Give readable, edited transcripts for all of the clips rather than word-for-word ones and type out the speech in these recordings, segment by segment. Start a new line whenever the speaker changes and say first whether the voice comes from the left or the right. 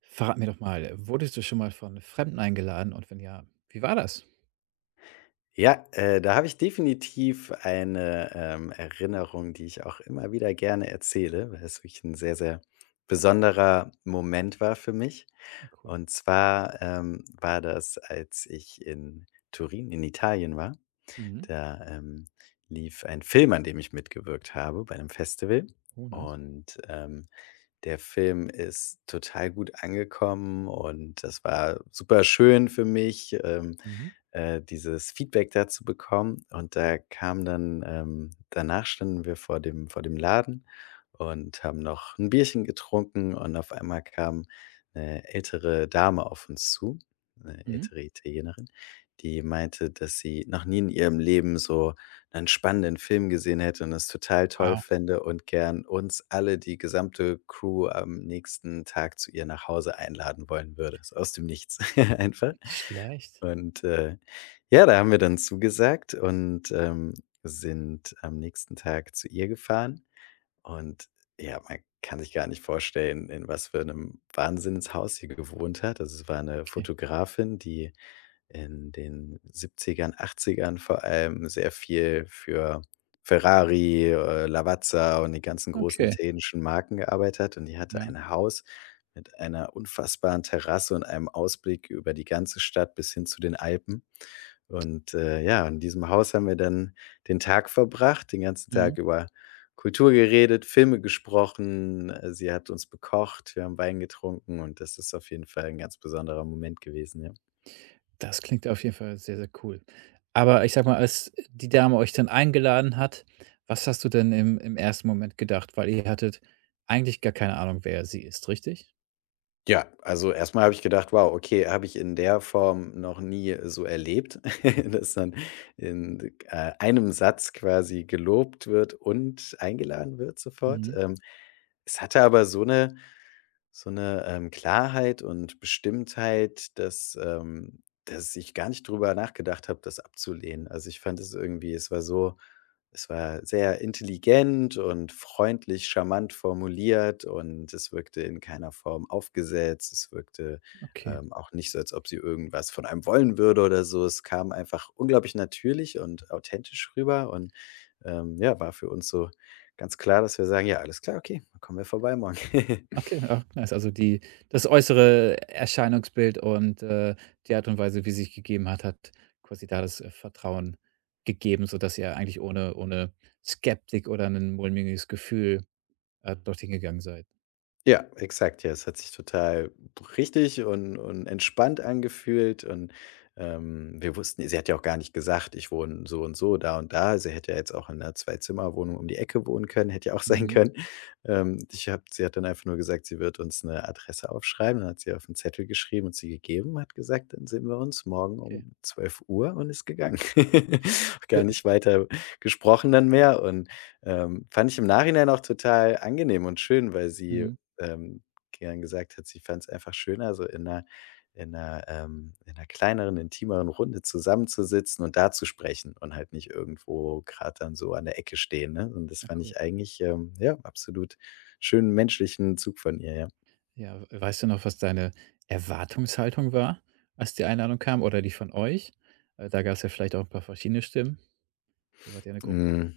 right: Verrat mir doch mal, wurdest du schon mal von Fremden eingeladen und wenn ja, wie war das?
left: Ja, da habe ich definitiv eine Erinnerung, die ich auch immer wieder gerne erzähle, weil es wirklich ein sehr, sehr besonderer Moment war für mich.
right: Ah, cool.
left: Und zwar war das, als ich in Turin in Italien war.
right: Mhm.
left: Da lief ein Film, an dem ich mitgewirkt habe, bei einem Festival,
right: Oh, nice.
left: und der Film ist total gut angekommen und das war super schön für mich, ähm,
right: Mhm.
left: äh, dieses Feedback dazu bekommen. Und da kam dann danach standen wir vor dem Laden und haben noch ein Bierchen getrunken und auf einmal kam eine ältere Dame auf uns zu, eine
right: Mhm.
left: ältere Italienerin, die meinte, dass sie noch nie in ihrem Leben so einen spannenden Film gesehen hätte und das total toll
right: Wow,
left: fände und gern uns alle, die gesamte Crew, am nächsten Tag zu ihr nach Hause einladen wollen würde, so aus dem Nichts einfach.
right: nicht schlecht.
left: Und ja, da haben wir dann zugesagt und sind am nächsten Tag zu ihr gefahren und ja, man kann sich gar nicht vorstellen, in was für einem Wahnsinnshaus sie gewohnt hat. Also, es war eine
right: Okay.
left: Fotografin, die in den Siebzigern, Achtzigern vor allem sehr viel für Ferrari, Lavazza und die ganzen großen
right: Okay,
left: italienischen Marken gearbeitet hat. Und die hatte
right: ja.
left: ein Haus mit einer unfassbaren Terrasse und einem Ausblick über die ganze Stadt bis hin zu den Alpen. Und ja, in diesem Haus haben wir dann den Tag verbracht, den ganzen Tag
right: Mhm.
left: über Kultur geredet, Filme gesprochen. Sie hat uns bekocht, wir haben Wein getrunken und das ist auf jeden Fall ein ganz besonderer Moment gewesen, ja.
right: Das klingt auf jeden Fall sehr, sehr cool. Aber ich sag mal, als die Dame euch dann eingeladen hat, was hast du denn im ersten Moment gedacht? Weil ihr hattet eigentlich gar keine Ahnung, wer sie ist, richtig?
left: Ja, also erstmal habe ich gedacht: „Wow, okay, habe ich in der Form noch nie so erlebt, dass dann in einem Satz quasi gelobt wird und eingeladen wird sofort.“
right: Mhm.
left: Es hatte aber so eine Klarheit und Bestimmtheit, dass ich gar nicht drüber nachgedacht habe, das abzulehnen. Also, ich fand es irgendwie, es war sehr intelligent und freundlich, charmant formuliert und es wirkte in keiner Form aufgesetzt. Es wirkte
right: Okay.
left: auch nicht so, als ob sie irgendwas von einem wollen würde oder so. Es kam einfach unglaublich natürlich und authentisch rüber und ja, war für uns so ganz klar, dass wir sagen: „Ja, alles klar, okay, dann kommen wir vorbei morgen.“
right: Okay, ja, nice. Also die das äußere Erscheinungsbild und, die Art und Weise, wie sie sich gegeben hat, hat quasi da das, Vertrauen gegeben, sodass ihr eigentlich ohne Skeptik oder ein mulmiges Gefühl, dorthin gegangen seid.
left: Ja, exakt, ja. Es hat sich total richtig und entspannt angefühlt und wir wussten, sie hat ja auch gar nicht gesagt: „Ich wohne so und so, da und da.“ Sie hätte ja jetzt auch in 'ner Zwei-Zimmer-Wohnung um die Ecke wohnen können, hätte ja auch sein
right: Mhm,
left: können. Ich habe Sie hat dann einfach nur gesagt, sie wird uns eine Adresse aufschreiben. Dann hat sie auf einen Zettel geschrieben, und sie gegeben, hat gesagt: „Dann sehen wir uns morgen
right: okay.
left: um zwölf Uhr.“ Und ist gegangen.
right: Äh,
left: Gar nicht weiter gesprochen dann mehr und fand ich im Nachhinein auch total angenehm und schön, weil sie
right: mhm,
left: ähm, gern gesagt hat, sie fand es einfach schöner, so in einer kleineren, intimeren Runde zusammenzusitzen und da zu sprechen und halt nicht irgendwo gerade dann so an der Ecke stehen, ne? Und das
right: na
left: fand
right: cool.
left: ich eigentlich ja, absolut schönen menschlichen Zug von ihr, ja.
right: Ja, w weißt du noch, was deine Erwartungshaltung war, als die Einladung kam oder die von euch? Da gab es ja vielleicht auch ein paar verschiedene Stimmen. Ihr wart ja eine Gruppe.
left: Hm,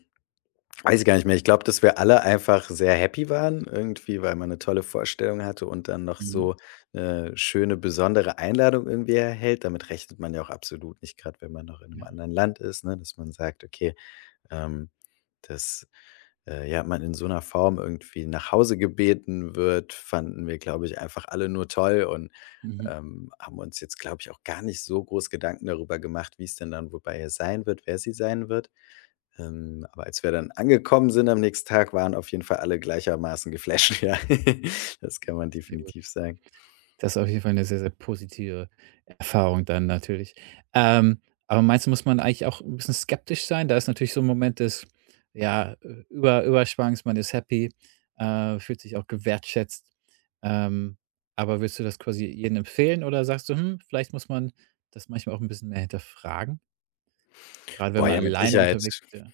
left: weiß ich gar nicht mehr. Ich glaube, dass wir alle einfach sehr happy waren irgendwie, weil man eine tolle Vorstellung hatte und dann noch
right: Mhm,
left: so eine schöne, besondere Einladung irgendwie erhält. Damit rechnet man ja auch absolut nicht, gerade, wenn man noch in einem
right: ja,
left: anderen Land ist, ne, dass man sagt: „Okay, ähm, dass ja, man in so einer Form irgendwie nach Hause gebeten wird“, fanden wir, glaube ich, einfach alle nur toll und
right: mhm,
left: haben uns jetzt, glaube ich, auch gar nicht so groß Gedanken darüber gemacht, wie es denn dann wobei bei ihr sein wird, wer sie sein wird. Aber als wir dann angekommen sind am nächsten Tag, waren auf jeden Fall alle gleichermaßen geflasht, ja. Das kann man
right: sehr gut.
left: definitiv sagen.
right: Das ist auf jeden Fall eine sehr, sehr positive Erfahrung dann natürlich. Ähm, aber meinst du, muss man eigentlich auch ein bisschen skeptisch sein? Da ist natürlich so ein Moment des, ja, Überschwangs, man ist happy, fühlt sich auch gewertschätzt. Ähm, aber würdest du das quasi jedem empfehlen oder sagst du: „Hm, vielleicht muss man das manchmal auch ein bisschen mehr hinterfragen?“ Gerade wenn
left: Boah,
right: man
left: ja, mit
right: alleine
left: Sicherheit.
right: unterwegs ist, ja.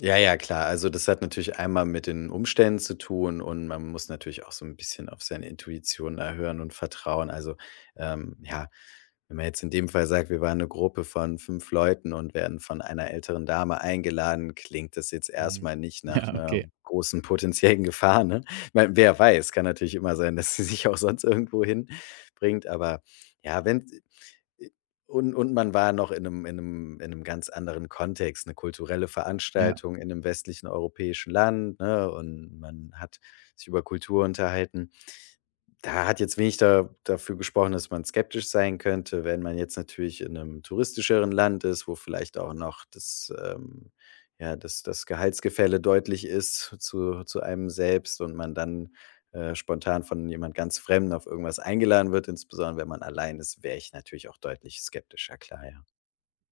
left: Ja, ja, klar. Also das hat natürlich einmal mit den Umständen zu tun und man muss natürlich auch so ein bisschen auf seine Intuition da hören und vertrauen. Also ja, wenn man jetzt in dem Fall sagt, wir waren eine Gruppe von 5 Leuten und werden von einer älteren Dame eingeladen, klingt das jetzt
right: Mhm.
left: erstmal nicht nach
right: Ja,
left: einer
right: okay.
left: großen potenziellen Gefahr, ne? Ich meine, wer weiß, kann natürlich immer sein, dass sie sich auch sonst irgendwo hinbringt, aber ja, wenn und man war noch in einem ganz anderen Kontext, eine kulturelle
right: Ja,
left: Veranstaltung in einem westlichen europäischen Land, ne, und man hat sich über Kultur unterhalten. Da hat jetzt wenig da dafür gesprochen, dass man skeptisch sein könnte, wenn man jetzt natürlich in einem touristischeren Land ist, wo vielleicht auch noch das, ja, das Gehaltsgefälle deutlich ist zu einem selbst und man dann spontan von jemand ganz Fremden auf irgendwas eingeladen wird. Insbesondere wenn man allein ist, wäre ich natürlich auch deutlich skeptischer, klar, ja.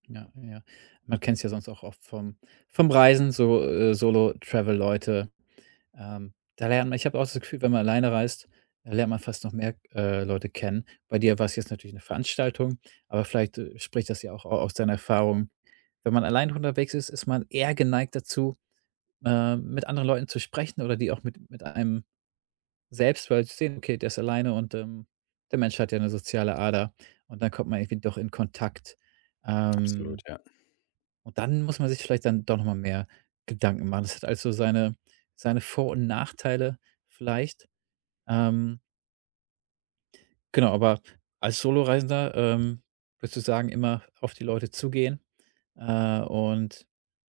right: ja, ja, ja. Man kennt es ja sonst auch oft vom Reisen, so, Solo-Travel-Leute. Da lernt man, ich habe auch das Gefühl, wenn man alleine reist, da lernt man fast noch mehr, Leute kennen. Bei dir war es jetzt natürlich eine Veranstaltung, aber vielleicht, spricht das ja auch au aus deiner Erfahrung. Wenn man allein unterwegs ist, ist man eher geneigt dazu, mit anderen Leuten zu sprechen oder die auch mit einem selbst, weil sie sehen: „Okay, der ist alleine und, der Mensch hat ja eine soziale Ader.“ Und dann kommt man irgendwie doch in Kontakt.
left: Absolut,
right: Ähm,
left: ja.
right: und dann muss man sich vielleicht dann doch noch mal mehr Gedanken machen. Das hat also seine Vor- und Nachteile vielleicht. Ähm, genau, aber als Soloreisender, würdest du sagen, immer auf die Leute zugehen, und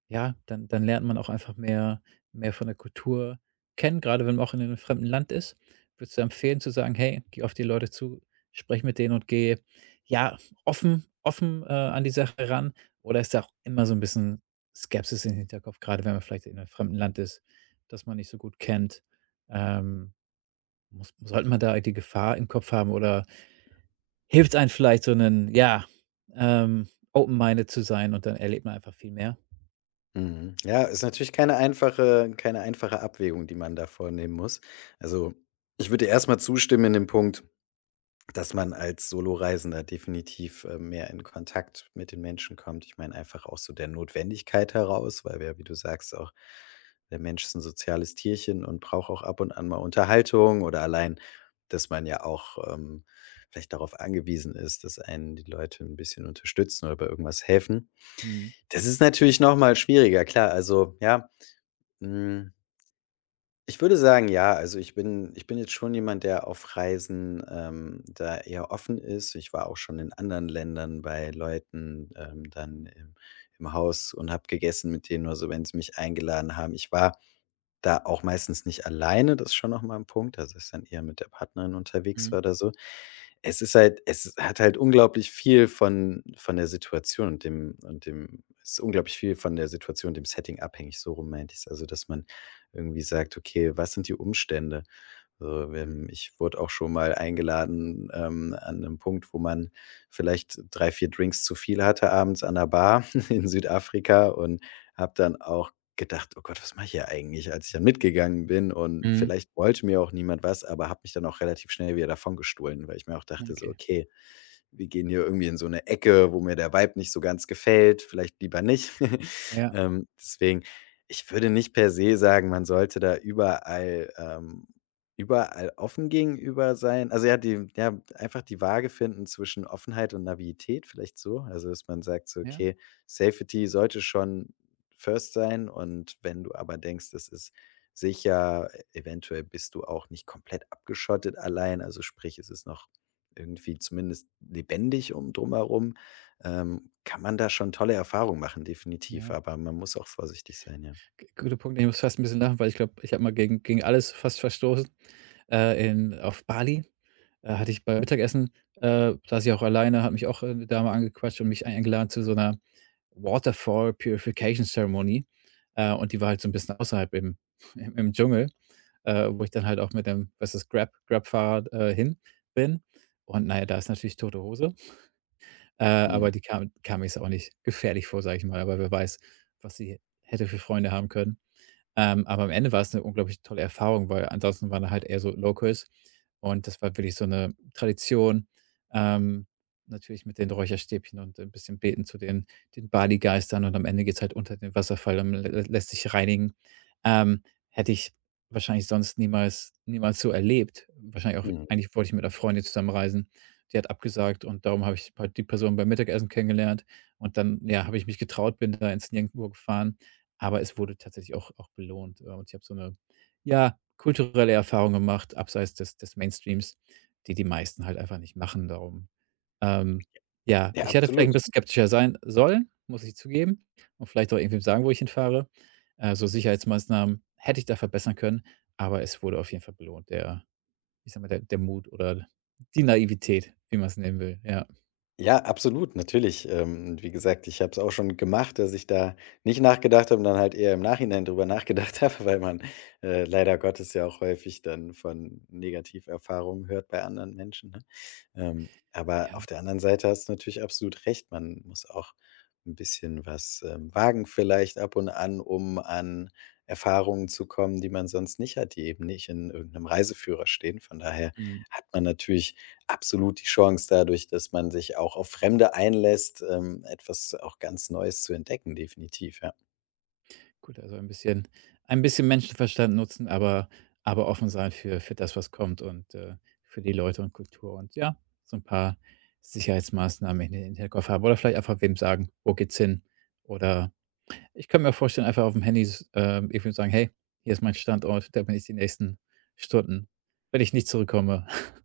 right: ja, dann lernt man auch einfach mehr von der Kultur kennen. Gerade wenn man auch in einem fremden Land ist. Würdest du empfehlen zu sagen: „Hey, geh auf die Leute zu, sprech mit denen und geh, ja, offen, an die Sache ran“, oder ist da auch immer so ein bisschen Skepsis im Hinterkopf, gerade wenn man vielleicht in einem fremden Land ist, das man nicht so gut kennt? Ähm muss Sollte man da halt die Gefahr im Kopf haben oder hilft es einem vielleicht, so einen, ja, open-minded zu sein und dann erlebt man einfach viel mehr?
left: Mhm. Ja, ist natürlich keine einfache Abwägung, die man da vornehmen muss. Also, ich würde dir erst zustimmen in dem Punkt, dass man als Soloreisender definitiv mehr in Kontakt mit den Menschen kommt. Ich meine einfach aus so der Notwendigkeit heraus, weil wir ja, wie du sagst, auch der Mensch ist ein soziales Tierchen und braucht auch ab und an mal Unterhaltung oder allein, dass man ja auch vielleicht darauf angewiesen ist, dass einen die Leute ein bisschen unterstützen oder bei irgendwas helfen.
right: Mhm.
left: Das ist natürlich noch mal schwieriger, klar. Also, ja, hm ich würde sagen, ja. Also, ich bin jetzt schon jemand, der auf Reisen da eher offen ist. Ich war auch schon in anderen Ländern bei Leuten dann im Haus und habe gegessen mit denen oder so, wenn sie mich eingeladen haben. Ich war da auch meistens nicht alleine, das ist schon noch mal 'n Punkt, also, dass ich dann eher mit der Partnerin unterwegs
right: Mhm.
left: war oder so. Es hat halt unglaublich viel von der Situation und dem es ist unglaublich viel von der Situation und dem Setting abhängig, so rum meinte ich's. Also, dass man irgendwie sagt: „Okay, was sind die Umstände?“ So, ich wurde auch schon mal eingeladen an einem Punkt, wo man vielleicht 3, 4 Drinks zu viel hatte abends an der Bar in Südafrika und habe dann auch gedacht: „Oh Gott, was mache ich hier eigentlich?“ Als ich dann mitgegangen bin und
right: Mhm.
left: vielleicht wollte mir auch niemand was, aber habe mich dann auch relativ schnell wieder davongestohlen, weil ich mir auch dachte so:
right: Okay.
left: „Okay, wir gehen hier irgendwie in so eine Ecke, wo mir der Vibe nicht so ganz gefällt, vielleicht lieber nicht.“
right: Ja,
left: Ähm, deswegen, ich würde nicht per se sagen, man sollte da überall offen gegenüber sein. Also, ja, die ja, einfach die Waage finden zwischen Offenheit und Navität vielleicht so. Also, dass man sagt so:
right: ja,
left: „Okay, Safety sollte schon first sein und wenn du aber denkst, das ist sicher, eventuell bist du auch nicht komplett abgeschottet allein.“ Also, sprich, es ist noch irgendwie zumindest lebendig um drumherum kann man da schon tolle Erfahrungen machen, definitiv.
right: ja.
left: Aber man muss auch vorsichtig sein, ja.
right: G Guter Punkt. Ich muss fast ein bisschen lachen, weil ich glaube, ich habe mal gegen alles fast verstoßen, in auf Bali. Da hatte ich beim Mittagessen, saß ich auch alleine, hat mich auch, 'ne Dame angequatscht und mich eingeladen zu so einer Waterfall Purification Ceremony, und die war halt so ein bisschen außerhalb im im Dschungel. Wo ich dann halt auch mit dem, was ist, Grab-Fahrer, hin bin. Und na ja, da ist natürlich tote Hose,
left: Mhm,
right: aber die kam mir jetzt auch nicht gefährlich vor, sage ich mal, aber wer weiß, was sie hätte für Freunde haben können. Aber am Ende war es eine unglaublich tolle Erfahrung, weil ansonsten waren da halt eher so Locals und das war wirklich so eine Tradition, ähm, natürlich mit den Räucherstäbchen und ein bisschen beten zu den Bali-Geistern und am Ende geht's halt unter den Wasserfall und lä lässt sich reinigen. Ähm, Hätte ich wahrscheinlich sonst niemals so erlebt. Wahrscheinlich auch,
left: mhm.
right: eigentlich wollte ich mit einer Freundin zusammenreisen. Die hat abgesagt und darum habe ich halt die Person beim Mittagessen kennengelernt und dann, ja, habe ich mich getraut, bin da ins Nirgendwo gefahren, aber es wurde tatsächlich auch belohnt, und ich habe so eine, ja, kulturelle Erfahrung gemacht, abseits des Mainstreams, die die meisten halt einfach nicht machen, darum. Ähm, ja,
left: Ja,
right: ich hätte vielleicht ein
left: absolut.
right: bisschen skeptischer sein sollen, muss ich zugeben, und vielleicht auch irgendwie sagen, wo ich hinfahre. So Sicherheitsmaßnahmen hätte ich da verbessern können, aber es wurde auf jeden Fall belohnt, der ich sage mal, der Mut oder die Naivität, wie man es nennen will, ja.
left: Ja, absolut, natürlich. Wie gesagt, ich habe es auch schon gemacht, dass ich da nicht nachgedacht habe und dann halt eher im Nachhinein drüber nachgedacht habe, weil man leider Gottes ja auch häufig dann von Negativerfahrungen hört bei anderen Menschen. Ne? Aber auf
right: Ja,
left: der anderen Seite hast du natürlich absolut recht. Man muss auch ein bisschen was wagen vielleicht ab und an, um an Erfahrungen zu kommen, die man sonst nicht hat, die eben nicht in irgendeinem Reiseführer stehen. Von daher
right: mhm.
left: hat man natürlich absolut die Chance, dadurch, dass man sich auch auf Fremde einlässt etwas auch ganz Neues zu entdecken, definitiv, ja.
right: Gut, also ein bisschen Menschenverstand nutzen, aber offen sein für das, was kommt und, für die Leute und Kultur und ja, so ein paar Sicherheitsmaßnahmen in den Hinterkopf haben oder vielleicht einfach wem sagen: „Wo geht's hin?“ Oder ich kann mir vorstellen, einfach auf dem Handy s irgendwie sagen: „Hey, hier ist mein Standort, da bin ich die nächsten Stunden. Wenn ich nicht zurückkomme,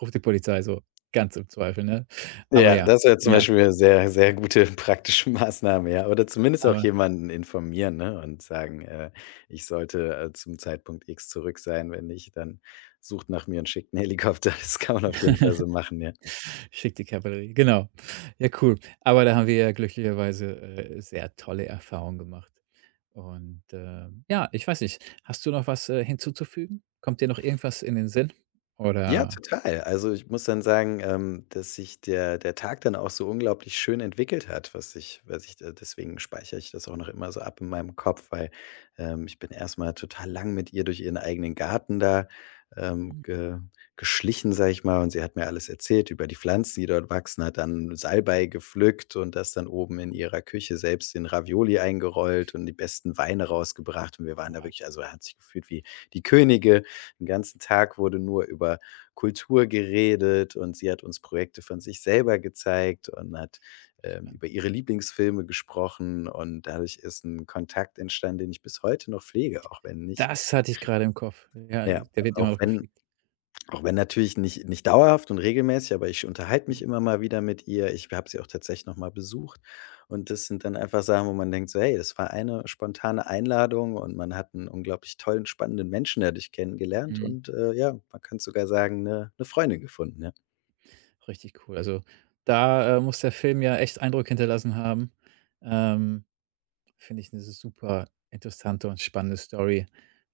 right: ruft die Polizei“, so ganz im Zweifel, ne? Aber
left: Ja,
right: ja,
left: das wäre zum
right: ja,
left: Beispiel eine sehr, sehr gute praktische Maßnahme, ja. Oder zumindest auch
right: aber.
left: jemanden informieren, ne, und sagen ich sollte zum Zeitpunkt X zurück sein. Wenn nicht, dann sucht nach mir und schickt einen Helikopter. Das kann man auf jeden Fall so machen, ja.
right: Schickt die Kavallerie, genau. Ja, cool. Aber da haben wir ja glücklicherweise, sehr tolle Erfahrungen gemacht. Und, ja, ich weiß nicht, hast du noch was, hinzuzufügen? Kommt dir noch irgendwas in den Sinn?
left: Ja,
right: Oder.
left: total. Also, ich muss dann sagen dass sich der Tag dann auch so unglaublich schön entwickelt hat, was ich de deswegen speichere ich das auch noch immer so ab in meinem Kopf, weil ich bin erst mal total lang mit ihr durch ihren eigenen Garten da,
right: Hm,
left: ge geschlichen, sage ich mal, und sie hat mir alles erzählt über die Pflanzen, die dort wachsen, hat dann
right: war
left: Salbei gepflückt und das dann oben in
right: cool.
left: ihrer Küche selbst in Ravioli eingerollt und die besten Weine rausgebracht und wir
right: Oh,
left: waren da wirklich, also, hat sich gefühlt wie die Könige. Den ganzen Tag wurde nur über Kultur geredet und sie hat uns Projekte von sich selber gezeigt und hat
right: spannend.
left: über ihre Lieblingsfilme gesprochen und dadurch ist ein Kontakt entstanden, den ich bis heute noch pflege, auch wenn nicht,
right: Das hatte ich gerade im Kopf. Ja,
left: ja,
right: der wird immer
left: auch
right: noch
left: wenn
right: gepflegt.
left: auch wenn natürlich nicht dauerhaft und regelmäßig, aber ich unterhalte mich
right: Mhm.
left: immer mal wieder mit ihr. Ich habe sie auch tatsächlich noch mal besucht und das sind dann einfach Sachen, wo man denkt so: „Hey, das war eine spontane Einladung und man hat einen unglaublich tollen, spannenden Menschen dadurch kennengelernt
right: Mhm.
left: und ja, man kann sogar sagen, eine Freundin gefunden“, ja.
right: Richtig cool. Also, da, muss der Film ja echt Eindruck hinterlassen haben. Ähm. Finde ich eine super interessante und spannende Story,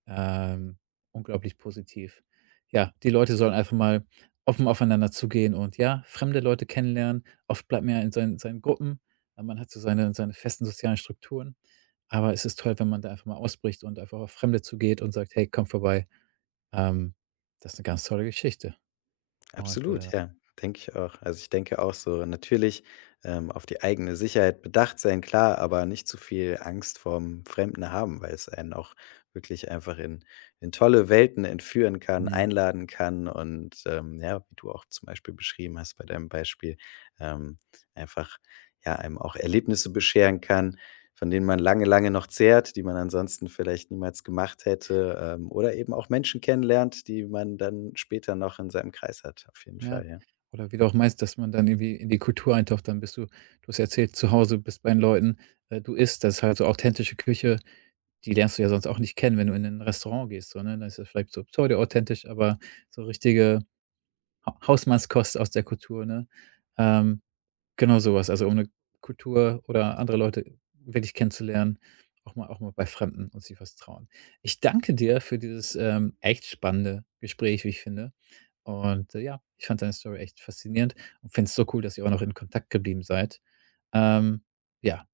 right: ähm, unglaublich positiv. Ja, die Leute sollen einfach mal offen aufeinander zugehen und, ja, fremde Leute kennenlernen. Oft bleibt man ja in seinen Gruppen, aber man hat so seine festen sozialen Strukturen. Aber es ist toll, wenn man da einfach mal ausbricht und einfach auf Fremde zugeht und sagt: „Hey, komm vorbei.“ Ähm, Das ist eine ganz tolle Geschichte und, äh.
left: Absolut, ja, denke ich auch. Also, ich denke auch so natürlich auf die eigene Sicherheit bedacht sein, klar, aber nicht zu viel Angst vorm Fremden haben, weil es einen auch wirklich einfach in tolle Welten entführen kann,
right: Mhm.
left: einladen kann und ja, wie du auch zum Beispiel beschrieben hast bei deinem Beispiel, ähm, einfach, ja, einem auch Erlebnisse bescheren kann, von denen man lange, lange noch zehrt, die man ansonsten vielleicht niemals gemacht hätte oder eben auch Menschen kennenlernt, die man dann später noch in seinem Kreis hat, auf jeden
right: Ja.
left: Fall, ja.
right: Oder wie du auch meinst, dass man dann irgendwie in die Kultur eintaucht, dann bist du, du hast erzählt, zu Hause bist bei den Leuten, du isst, das ist halt so authentische Küche, die lernst du ja sonst auch nicht kennen, wenn du in 'nen Restaurant gehst, so, ne? Dann ist das vielleicht so pseudo-authentisch, aber so richtige Ha Hausmannskost aus der Kultur, ne? Ähm. Genau sowas, also um 'ne Kultur oder andere Leute wirklich kennenzulernen, auch mal bei Fremden und sich was trauen. Ich danke dir für dieses, echt spannende Gespräch, wie ich finde. Und, ja, ich fand deine Story echt faszinierend und finde es so cool, dass ihr auch noch in Kontakt geblieben seid. Ähm, ja,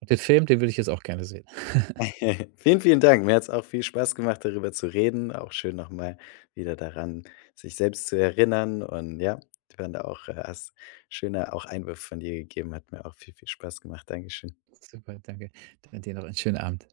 right: und den Film, den würde ich jetzt auch gerne sehen.
left: Vielen, vielen Dank. Mir hat es auch viel Spaß gemacht, darüber zu reden. Auch schön, nochmal wieder daran, sich selbst zu erinnern und ja, ich fand auch hast schöne auch Einwürfe von dir gegeben, hat mir auch viel, viel Spaß gemacht. Dankeschön.
right: Super, danke. Dann dir noch einen schönen Abend.